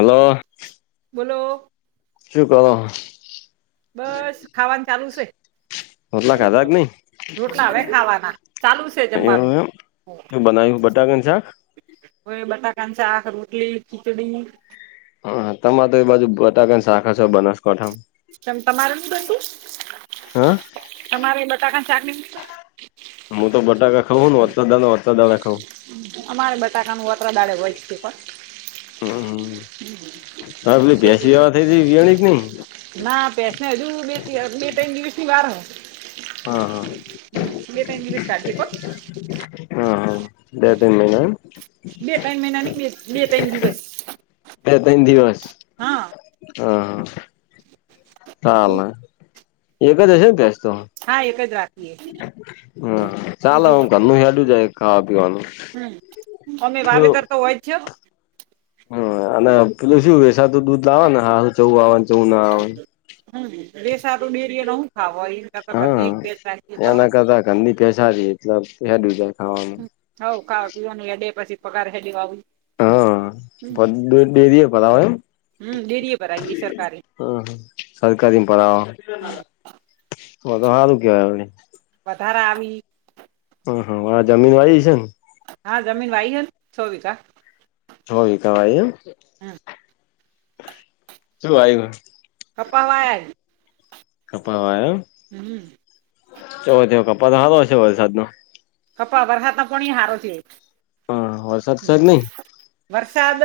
Hello. બોલો. સુ કો [unintelligible] બસ, ખાવાનું ચાલુ છે. રોટલા ખાધા કે નહી [unintelligible] રોટલા હવે ખાવાના ચાલુ છે જમવાનું. હું બનાયુ બટાકાનું શાક? હોય બટાકાનું શાક, રોટલી, ખિચડી. હા તમારે તો એ બાજુ બટાકાની શાક બને છે. બનાસકાંઠામાં. કેમ તમારે નહીં બંનતુ, હા તમારે બટાકા શાકની. હું તો બટાકા ખાઉ ને વરસાદ [unintelligible] ખાંઉ. અમારે બટાકાનું અત્રે દારે હોય છે પણ. હમ હ પેલી શું ભેસી બીજું [unintelligible] થઈ તી વીઆણી કે ની. ના ભેંસ ને હજુ બે ત્રણ દિવસ ની વાર હો. હ હા હા બે ત્રણ દિવસ [unintelligible] કો. હા હા બે તન મહિના. બે ત્રણ મહિના નહીં બે તઇણ દિવસ. બે તઇન દિવસ હા હ હા. બીજું? હા [unintelligible] એક જ હશે ને ભેંસ તો. હા એક જ રાખીએ હા ચાલ બીજું ઘરનું હેડુ જાય ખાવા પીવાનું. હમ અમે વાવેતર તો હોય છે. હ અને પેલું શું વેસાતું દૂધ લાવે ને હારું ચવું આવેને ચવું ના આવે. હમ વેસાતું ડેરી ય હું ખાવય ઘર એક હા ભેંસ રાખી એ તો એના હારુ. ઘરની ભેસ હારી એટલે હેડયું જાય ખાવાનું. હઉ ખાવા પીવાની હેડે પછી પગાર હેડે આવ. હ હા ડેરી એ ભરાવો એમ હમ ડેરીએ ભરાઇ એ સરકારી. હ સરકારી મા ભરાવાનું હમ તો તો હારુ કહેવાય અમને વધારા આવી હ હા હ જમીન વાયી છે ને હા જમીન વાઈ હે ન છો વીગા છ વીઘા વાઈ એમ હમ્મ શું વાયુ હે કપા વાયા કપા વાયો એમ હમ્મ ચવ તો કપા નો હાલો હસે વરસાદ નો કપા વરસાત નો પણ હારો એ હ વરસાદ શે કે નહી વરસાદ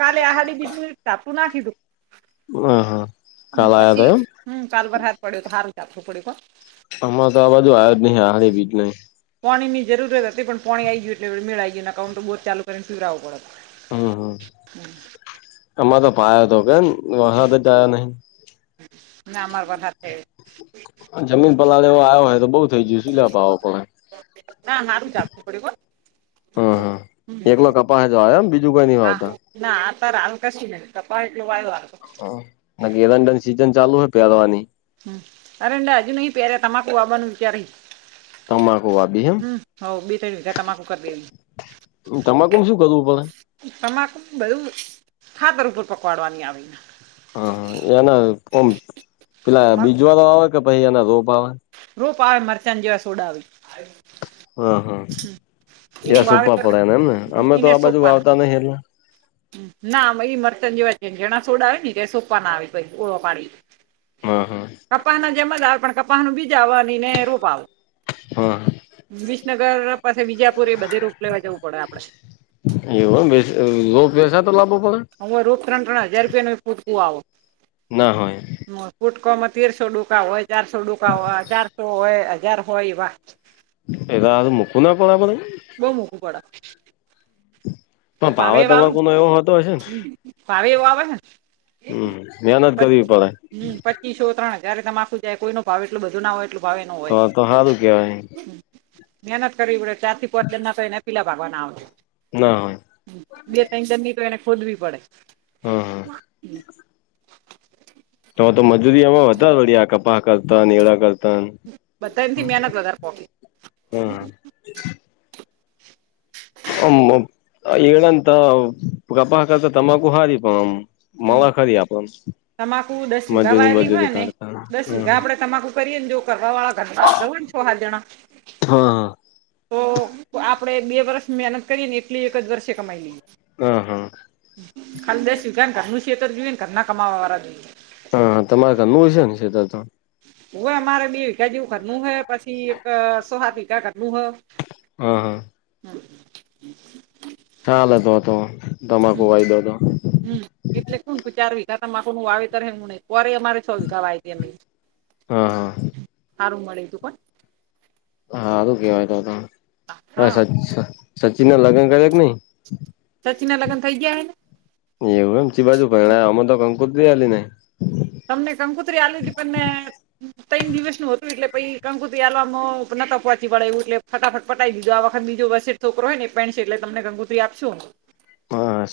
કાલે બીજું જાપટો નાખ્યું હતું હા હા હમ્મ કાલ આયો પછી તો એમ હમ્મ કાળે વરહાદ પડ્યો તો હારુ જાપટુ પડ્યું હો આમાં તો આ બાજુ આયા જ નહી આહારી બીજ નઈ પોણી ની જરૂરત જ હતી પણ પોણી આવી ગયું એટલે મેળાઈ ગયુ નાઈતર તો બોર ચાલુ કરીને પીવરાવું પડત હમ્મ હમ્મ એમાં તો પાયો તો કેમ વરહાદ જ આયો નહી ના અમારો વરહાડ છે જમીન પલાડે એવો આવ્યો હોય તો બઉુ થઈ ગયું સીલા પવો પડે ના હારું જાપતુ પડ્યું હો હમ્મ હ એકલો કપાસ જ વાયો એમ બીજું કોઈ નઈ હા વાવતા ના અતારા હાલ કશી નહી કપાય એટલું વાયવા હ ના કે એરંડાન સીઝન ચાલુ હોય પહેરવાની હમ્મ અરેડા હજુ નહી પહેર્યા તમાકું આવાનું વિચારી તમાકુ વાવી એમ હું હોવ બે ત વિઘા તમાકુ કરી દે તમાકુને શું કરવું પડે તમાકુ બધુ ખાતર ઉપર પકડવાની આવી હ એના ઓમ પેલા મગ બીજવાળો આવે કે પહિ એના રોપ આવે રોપ આવે મરચાન જેવા સોડા આવે [inaudible] હ હ હ એનું સુપા વાવેતર પડે એને એમને હમ, અમે તો એને આ બાજુ સોંપવાના વાવતા નહિ એટલે ના મ ઈ મરચાન જેવા જ હોય ઝીણાં સોડા ને તે સોંપવા ના આવે ઓળો પાડી હ હ કપાના જેમજ આવે પણ કપાહનું બીજ આવે અનેને રોપ આવે હા બીસને પાસે વિજાપુરે એ બધે રોપ લેવા જવું પડે આપડે એવુ એમ બે અ રોપ વેસાતો લાવો પડે હ રોપ ત્રણ ત્રણ હજાર રૂપિયાનું એક ફૂટકૂ આવો ના હોય હ ફુટકોમાં તેરસો ડૂકા હોય ચારસો ડૂકા હોય ચારસો હોય હાજાર હોય એવા એદા આ મુકૂ ના પડે આપડે બો મોંઘુ પડહ પણ પાવે ભાવે એવા આવે તમાકુ નો એવો હોતો હશે ને ભાવે એવો આવે હે હમ મહેનત કરવી પડે પચ પચીસો ત્રણ હજાર તમાખું જાય કોઈનો ભાવ એટલું બધું ના હોય એટલુ ભાવ એનો તો હોય તો સારું કેવાય મહેનત કરવી પડે ચારથી પોંચ જણના તો એને પીલા લાવાના આવે ના હોય બે તઈણ દનની તો એને ખોદવી પડે. હા હા [inaudible] તો તો મજૂરી એમાં વધારે વડી આ કપાહ કરતાને એરડા કર તાન બધા એમથી મહેનત વધારે પોકે હ ઓમ એરડા ત કપાહ કરતા તમાકુ હારી પણ ઓમ મલે ખરી આપડન તમાકુ દસ વિઘા વાએલિ હોય ને દસ હમ વિઘા આપડે તમાકુ કરીએ ને જો કરવા વાળા [inaudible] હોય છો-હાત જણા હ તો આપડે બે વરસ મેહનત કરીએ ને એટલી એક જ વર્ષે કમાઈ લીઈએ. અ હ ખાલી દસ વિઘા ન ઘરનું શેતર જોયએ ન ઘરના કમાવાળા જોઈએ. અ તમારે ઘરનું હસેન સેતર તો હોવે અમારે બે વીઘા જેવું ઘરનું હે પછી એક સો-હાત વીઘા ઘરનું હ. હ હ હ [inaudible] ચાલે તો તો તમાકુ વાયદો તો હમ્મ એટલે કુન કુ કે ચાર વીઘા તમાકુનુ વાવેતર હે ઉણે પોરે અમારે છો વીઘા વાઈતી અમી હા હારું મળ્યું તું કોન હારું કેવાય તો તો હા સ-સ-સચિન લગન કર્ય કે નઇ? સચીના લગન થઈ ગયા હેને. એવું એમ ચી બાજુ પરણાયો અમનતો કંકોત્રી એ આલી નહી. તમને કંકુત્રી આલી તી પણ મે તઈણ દિવસનું હતું એટલે પઇ કંકુત્રી આલવામ નતા પહોંચી વળે એવું એટલે ફટાફટ પટાઈ દીધું. આ વખત બીજો વસેઠ છોકરો હેને એ પઈણસે એટલે તમને કંકોત્રી આપશું. [inaudible]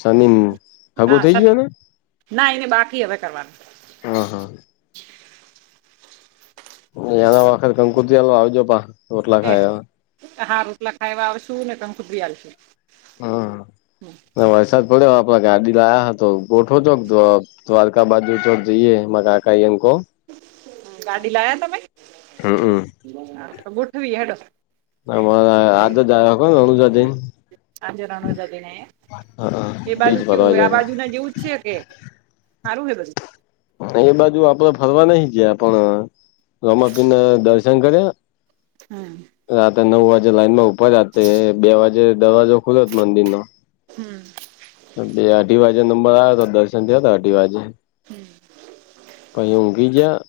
શનિ [unintelligible] હગું થઈ ગયું ને ના એને બાકી હવે કરવાનું હ હા એના વખત [unintelligible] કંકોત્રી આલવા આવજો પાહ રોટલા એ ખાય એવા. હા, રોટલા ખાય એવા આવશું ને [unintelligible] કંકોત્રી આલશું. હ વરસાદ પડ્યો હ આપડ ગાડી લાયા હ તો ગોઠવજો [unintelligible] દ્વારકા બાજુ ચોક જઈએ માર કાકા ઈયન કો ગાડી લાયા તમે તો ગોઠવીએ હડો. [unintelligible] આજ જ આયા હો રણુજા જઈન. આજે રણુજા જઈને આયા હા એમ એ બાજુ બીજ કેવું ફરવા હોય ગયા આ હતા. બાજુ ના જેવું જ છે કે હારું હે બધું એ બાજુ આપડે ફરવા નહી ગયા પણ રમાપીરને દર્શન કર્યા હમ્મ રાતે નવ વાજે લાઈનમાં ઊભા રાતે બે વાગે દરવાજો ખુલોત મંદિરનો હમ્મ બે-અઢી વાજે નંબર આયોતો દર્શન થયાતા અઢી વાજે પહિ ઊંઘી જ્યાં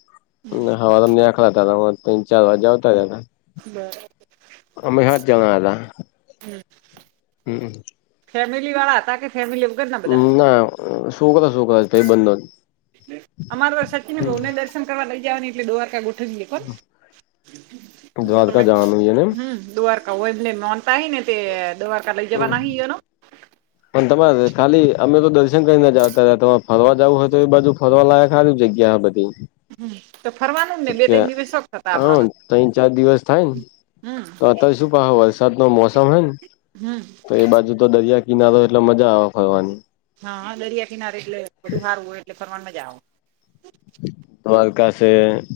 ને હવારમાં નેકળ્યાતા તો તઈણ-ચાર વાગ્યે આવતા રયા તા બરાબર અમે સાત જણા હતા. હમ્મ. હમ્મ. ફેમિવાળા હતા કે ફેમિલી વગર ના હ બધા ના છોકરા છોકરા ભઈબંધો અમારે સચિન હમ્મ. બહુને દર્શન કરવા લઈ ગયાને એટલે દ્વારકા ઠંડી કોન દ્વારકા તમે જવાનું છે ને હમ્મ દર એટલે [unintelligible] મનતા ને તે દવાકા લઈ એમ જવાના જે એના પણ તમારે ખાલી અમે તો દર્શન કરીને જતા તમારે ફરવા જવું હોય તો એ બાજુ ફરવાલાયક હારી જગ્યા બધી હમ્મ તો ફરવાનું તો ને બે બે કે દિવસ શોખ હતા હા આપણને ત્રણ ચાર હમ્મ. આ વરસાદ નો મોસમ હે ને હમ્મ. તો એ બાજુ તો દરિયા કિનારો એટલે મજા આવે ફરવાની હા હા દરિયા કિનારે એટલે બધું સારું હોય એટલે ફરવાન મજા આવે દ્વારકા છે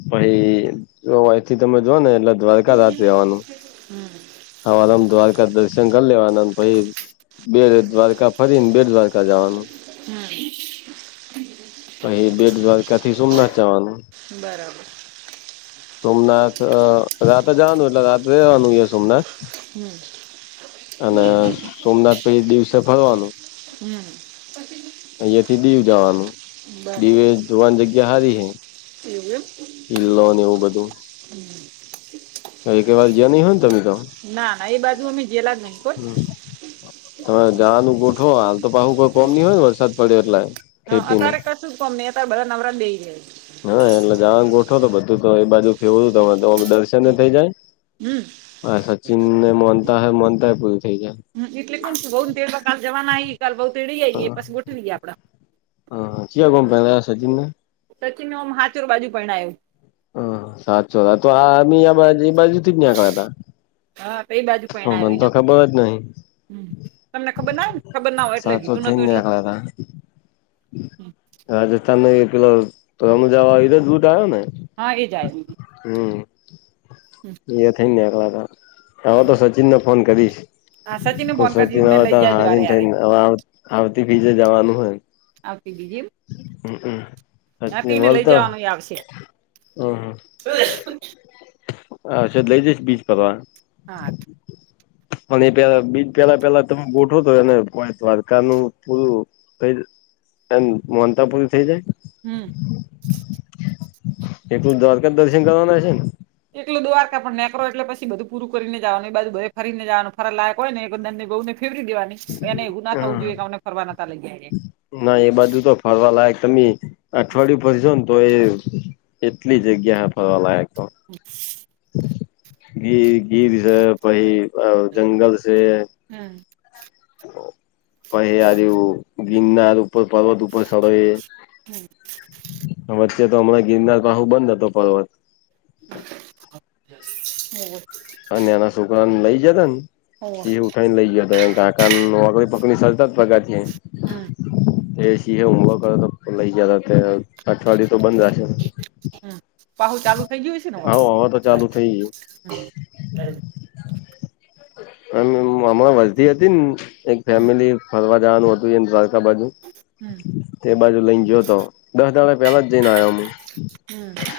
પહી અઈથી તમે જોને એટલે દ્વારકા રાતે આવાનું હમ સવારમાં દ્વારકા દર્શન કર લેવાના પહિ બેટ દ્વારકા ફરીને બેટ દ્વારકા જવાનું હમ્મ. અહીં બેટ દ્વારકાથી સોમનાથ જાવાનું બરાબર. સોમનાથ અ રાતે જવાનું એટલે રાતે જવાનું સોમનાથ હમ અને સોમનાથ પહી દિવસે ફરવાનું હમ્મ. અહીથી દીવ જવાનું દીવે જોવાની જગ્યા હારી હે. એઉ એમ કીલોન એવું બધું હમ્મ. એકે વાર જયા નહી હોય ને તમે તો ના ના એ બાજુ અમે જેેલા જ નહી કોન તમે જવાનું ગોઠો હાલ તો પાહુ કોઈ કોમ નહિ હોય ને વરસાદ પડ્યો એટલે હા ખેતીનું અત્યારે કશું ગમે ને ત્યારે બધા નબરા બેઈ રયા ઈ હા એટલે જવા ગોઠો તો બધું તો એ બાજુ કેવું હતું તમે તો દર્શન થઇ જાય. હમ્મ. હા સચિન ને મો હે મોનતાય પૂરું થઇ જાય. હ એટલે કો બઉ ને ક જવાના ઈ કાલ બઉ તેડી આઈએ પછી ગોઠવી એ આપડા હ હ ચિયા ગોમ પેનાયો સચિન ને સચિન ઓમ હાથોર બાજુ પરણાયો હ સાતસો તો આ એ મી બાજુથી જ નિકળ્યા હતા. હા બે બાજુ હ મન તો ખબર જ નહી. હમ્મ તમને ખબર ના હોય ને ખબર ના હોય એટલે કીધું નતું એટલે હા. [inaudible] રાજસ્થાનનો એ પેલો [unintelligible] આવ્યો ને. હા એે જાય. હમ. [unintelligible] એ થઈ ને આલા તો હવે તો હમ. સચિનને ફોન કરીશ. હા સચિનને કો ફોન કરજો સચિન એમને હોય તો લઈ જાજો હાહરી હારે હારે થઈને હવે આવતી બીજે જવાનું હોય ને.... આવતી સચિન [unintelligible] લઈ બોલતો જવાનું આવશે. [unintelligible] હા આજેજ લેય જઈશ બીચ ફરવા... હા ઠીક.. [unintelligible] અને એ પેલા બીજ પેલા પેલા તમે ગોઠો તો એને કો દ્વારકાનું પૂરું. ક એમ મોનતા પુરી થઇ જાય... હમ. એકલું દ્વારકા દર્શન કરવાના હશે ને... એકલું દ્વારકા પણ નેકરો એટલે પછી બધું પૂરું કરીને જ આવાનું એ બાજુ બધે ફરીને જ આવાનું ફરવા લાયક હોય ને [unintelligible] ફેરવી દેવાની એને એવું ના થવું જોઈએ કે અમને ફરવા નાતા લઈ જાય એ. ના એ બાજુ તો ફરવા લાયક તમે અઠવાડિયું ફરજો ને. તો એ એટલી જગ્યા ફરવાલાયક... [unintelligible] ઇ ગીધ છે પહીં જંગલ છે. હમ. પહિં અજુ ગિરનારું... ઉપર પર્વત ઉપર સદાયે... વચ્ચે તો હમણાં ગિરનાર પાહો બંધ હતો પર્વત [unintelligible] આ નાના છોકરાને લઈ જતા ને હોવે સિંહ ઉઠાઈને લઈ જતા.... [unintelligible] હમ એ સિંહએ હુમલો કર્યો તો લઇ જતા અઠવાડિયુ તો બંધ રાખેલું... હમ પાહુ ચાલુ થઈ ગયું હશે ને અવે.... આવો હવે તો ચાલુ થઈ ગયું હમણાં વર્ધી હતી ને એક ફેમિલી ફરવા જવાનું હતું એ દ્વારકા બાજુ... હમ... એબાજુ લઈ ને ગીયો તો દસ દાડા પેલા જ જઈને આવ્યો અમે... હમ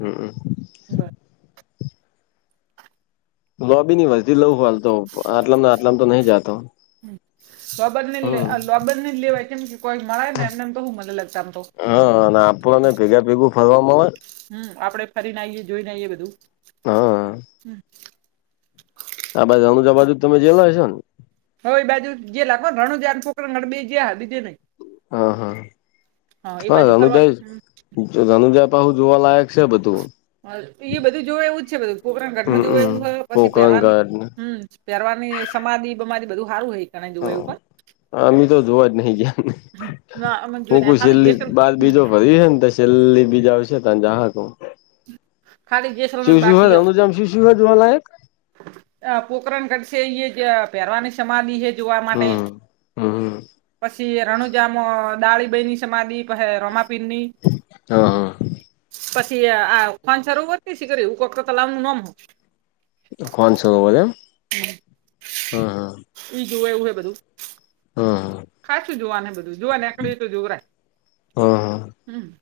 હમ. [unintelligible] [inaudible] તો આટલામ આટલામ તો નહી જાતો. હમ.... બાબર ને લેવાય કેમ કે... [inaudible] કોઈ મળે ને એમને એમ તો હું મને હા અને આપણને [unintelligible] ભેગા ભેગું ફરવા મળે [inaudible] હમ આપણે ફરી ને આઈએ જોઈને આઈએ બધું હા હમ આ બાજુ રણુજા બાજુ તમે જેલા હશો ને? હવે એ બાજુ જે લાગવાને રણુજા અને પોખરણ ગયા બીજે નહી હા હા પણ બાજુ ફરવાનું રણુજા રણુજા પાછું જોવાલાયક છે બધું બીજું બધું જોય એવું જ છે બધું પોકરાણ ઘાટમાં જોય એવું હમમ હોય પછી પહેરવાની પોકરણગઢને હમ, પહેરવારની સમાધિ બમારી બધું સારું હ ગણે જોવું એવું પણ, હ અમે તો જોવા જ નહી, ગયા કોણ જોઈને હુંકુ ખાલી છેલ્લી જેસલ બાદ હમ બીજો ભરી હેને ચેલ્લી બી જાઉ છે, તને જાહે કો ખાલી જેસલમેર [unintelligible] બાકી જોવાલાયક હ પોકરણગઢસે એ જે [unintelligible] સમાધિ જોવા માટે હમ હમ પછી, રણુજામ દાળીભાઈની સમાધિ હે રોમાપિરની હા હા પછી આ ખાનસરોવર સીકર કોક તલામું નામ [inaudible] ખાન સરોવર એમ હા હા એ જોવા એવું હ બધું. હા ખાચું જોવા બધું જોવા એકળું તો જોવરાય હા હા હા હમ,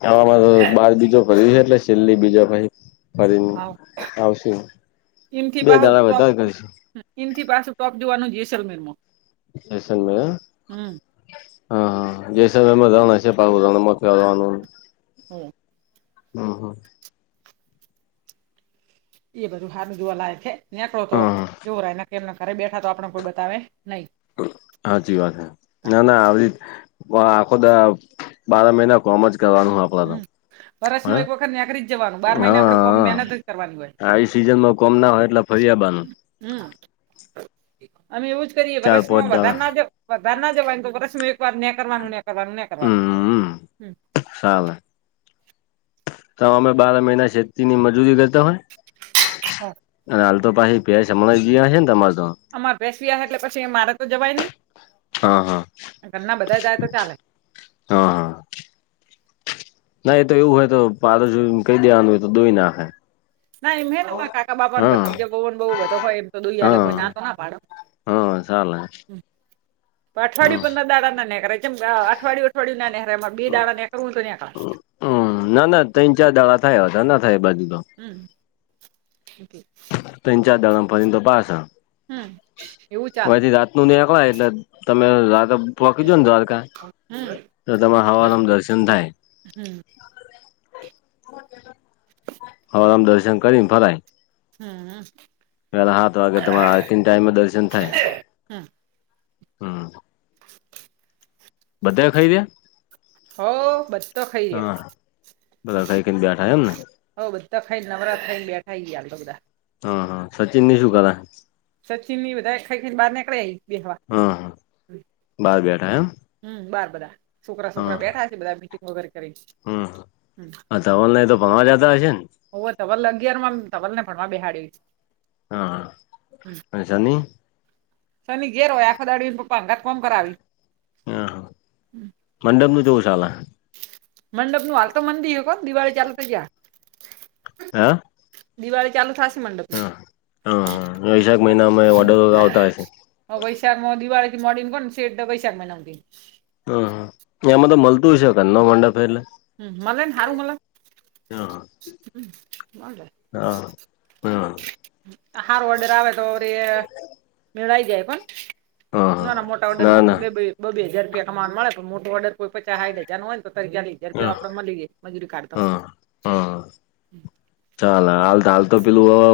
[unintelligible] છેેલ્લી બીજો ભાઈ ફરીને હા આવશે બે દાળા વધારે કરશે થી પાછું [unintelligible] જોવાનું જેસલમેર જેસલમેર હા હા જેસલમેર રણ હશે પાહુ [unintelligible] હમ હમ હા એ બધું હારુ જોવા લાય હે. નેકળો તો હા જોવરાય એમના ઘરે બેઠા તો આપણે કોઈ બતાવે, નહીં હાચી વાત હે ના ના આવી આખો દાર બાર મહિના કોમ જ કરવાનું હ હ હમ હા વરસમાં એક વખત નીકળી જ જવાનું બાર મહિને આપડે કોમ હહ મહેનત જ કરવાની હોય આવી સિઝનમાં કોમ ના હોય એટલે ફર્યા આબાનુ હમ અમે એવુંજ કરીએ ચાર પાંચ વર્સમાં દાડા વધારે, ના જવ વધાર ના જવાને તો વર્ષ એક વાર નેકાળવાનુ નેકળવાનુ હમ ચાલે, તો અમે બાર મહિના શેતીની મજૂરી કરતા હોય અને હાલ પાહી ભેંસ હમણાં વિહાસે ને તમાર તો અમાર ભેસ વીહાયા છે એટલે પછી મારે તો જવાય નહી, હા હા ઘરના બધા જાય તો ચાલે હા ના એ તો એવું હોય તો પાડોશી જો કહી દેવાનું હોય તો દોઈ નાખે, ના એમ હ કાકા બાપા હા ભતીજ બહુ બહુ બધો હોય એમ તો દુઈલે કોઈ, ના તો ના પાડો તો ચાલે અઠવાડિયુ હમ પંદર દાડા ના નેકેળાય કેમ [unintelligible] અઠવાડયું નાનેરાયરે બે દાડા નીકવું તો હમ ના ના ત્રન ચાર દાડા થાય વધાર ના થાય એ બાજુ તો. [inaudible] ત્ર ચાર દાળા મ તો ફરી ને પાસા હમ એવું ચાલે [unintelligible] પોહખીજો ને દ્વારકા હમ તો તમારે હવાનુંમ દર્શન થાય, હમ હવારમાં દર્શન કરીને ફરાય હા. પેલા સાત વાગે તમારા આરતી ટાઈમે દર્શન થાય. [unintelligible] હુ બધા ખયરયા હવ બધા હા ખઇરયા બધા ખાઈ ખાઈને બેઠા એમ ને હવ બધા ખઈને નવરા થઈન બેઠાા [unintelligible] બધા. હ હ સચિન ની શું કરે? સચિન ની બધાય ખય ખય બાર નીકળા [unintelligible] બેહવા હ બાર બેઠા એમ હુ બાર બધા છોકરા છોકરા બેઠા છી બધા મીટિંગ વગેરે કરીન હુ અતાર ઓનલાઇન તો ભણવા જાતા હશે ને હવે ધવલ અગિયાર માં ધવલ ને ભણવા બેહાડ્યું હ હશની. શની ઘેર હોય આખો દાળો એન પપ્પા ઘર કોમ કરાવી- - હ મંડપનું [unintelligible] ચાલે મંડપ નું હાલતો મંદી [unintelligible] દિવાળી ચાલુ તો જ્યાં- - હા દિવાળી ચાલુ થાસે મંડપ- - હ હ વૈશાખ મહિનામાં ઓર્ડર આવતા હશે. વૈશાખ મ દિવાળીથી મોડીન કોણ સટ વૈશાખ મહિના સુધી એમાં તો મલતું હશે ઘરનો મંડપ સે એટલે હું હું મલે [unintelligible] [unintelligible] [unintelligible] હ હ સારો ઓર્ડર આવે તો [unintelligible] મેળ આઈ જાય પણ. હા ના ના મોટા ઓડરમાં ના [unintelligible] બ બે હજ રૂપિયા કમાવાનું મળે પણ મોટો ઓર્ડર કોઈ પચાસ સાઠ હજાર હોય તો [unintelligible] [unintelligible] આપળો મલી રે મજૂરી કાઢતા- - હ હ ચાલ હાલ તો પેલું હવે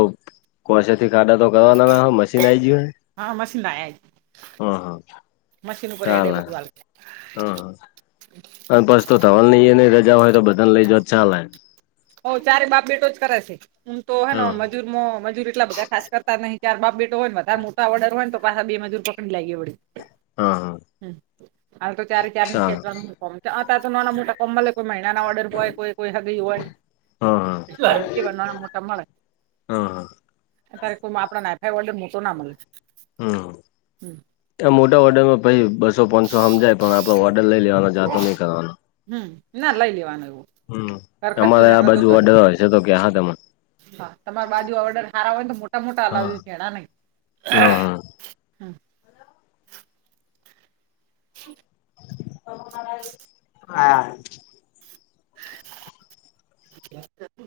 કોશેથી કાઢે તો- - નવા મશીન આઈજયુ હા મશીન લાય શી હા મશીન ઉપર હેડે બધું - - હ હ અને પછ તો ધવલ ને એને રજા હોય તો બધાને લઈ જવ તો ચાાલે હોવ ચારે બાપ બેટો જ કરે છે હમ તો હે હા - - મજૂર એટલા બધા ખાસ કરતા નઈ [unintelligible] બાપ બેટો હોયને વધારે મોટા ઓર્ડર હોય તો પાછા બે મજૂર- હા હા ચાલ - [unintelligible] અતાર તો નાના મોટા કોમમા [unintelligible] કોઈ મહિના ના ઓર્ડર હોય કોઈ કોઈ સગય હોય. હા હા નાના મોટા મળે હ હ અત્યારે કોઈ આપણા ને હાયફાય ઓર્ડર મોટો ના મલે હુ હુ ત્યા મોટા ઓર્ડરમાં [unintelligible] બ સો પાંચસો સમજાય પણ આપડો ઓર્ડર લઈ લેવાનો જાતો નહીં કરવાનો. હુ ના લાઈ લેવા નું એવું. હું. ઘર ખર્ચો અમારે આ નીકળે તો બાજુ જો ઓર્ડર હોય છે તો કે હા તમારી બાજુ ઓર્ડર સારા હોય તો મોટા મોટા હા અલિવજો [unintelligible] નહી. હમ હમ હ [unintelligible] હા. [inaudible] એ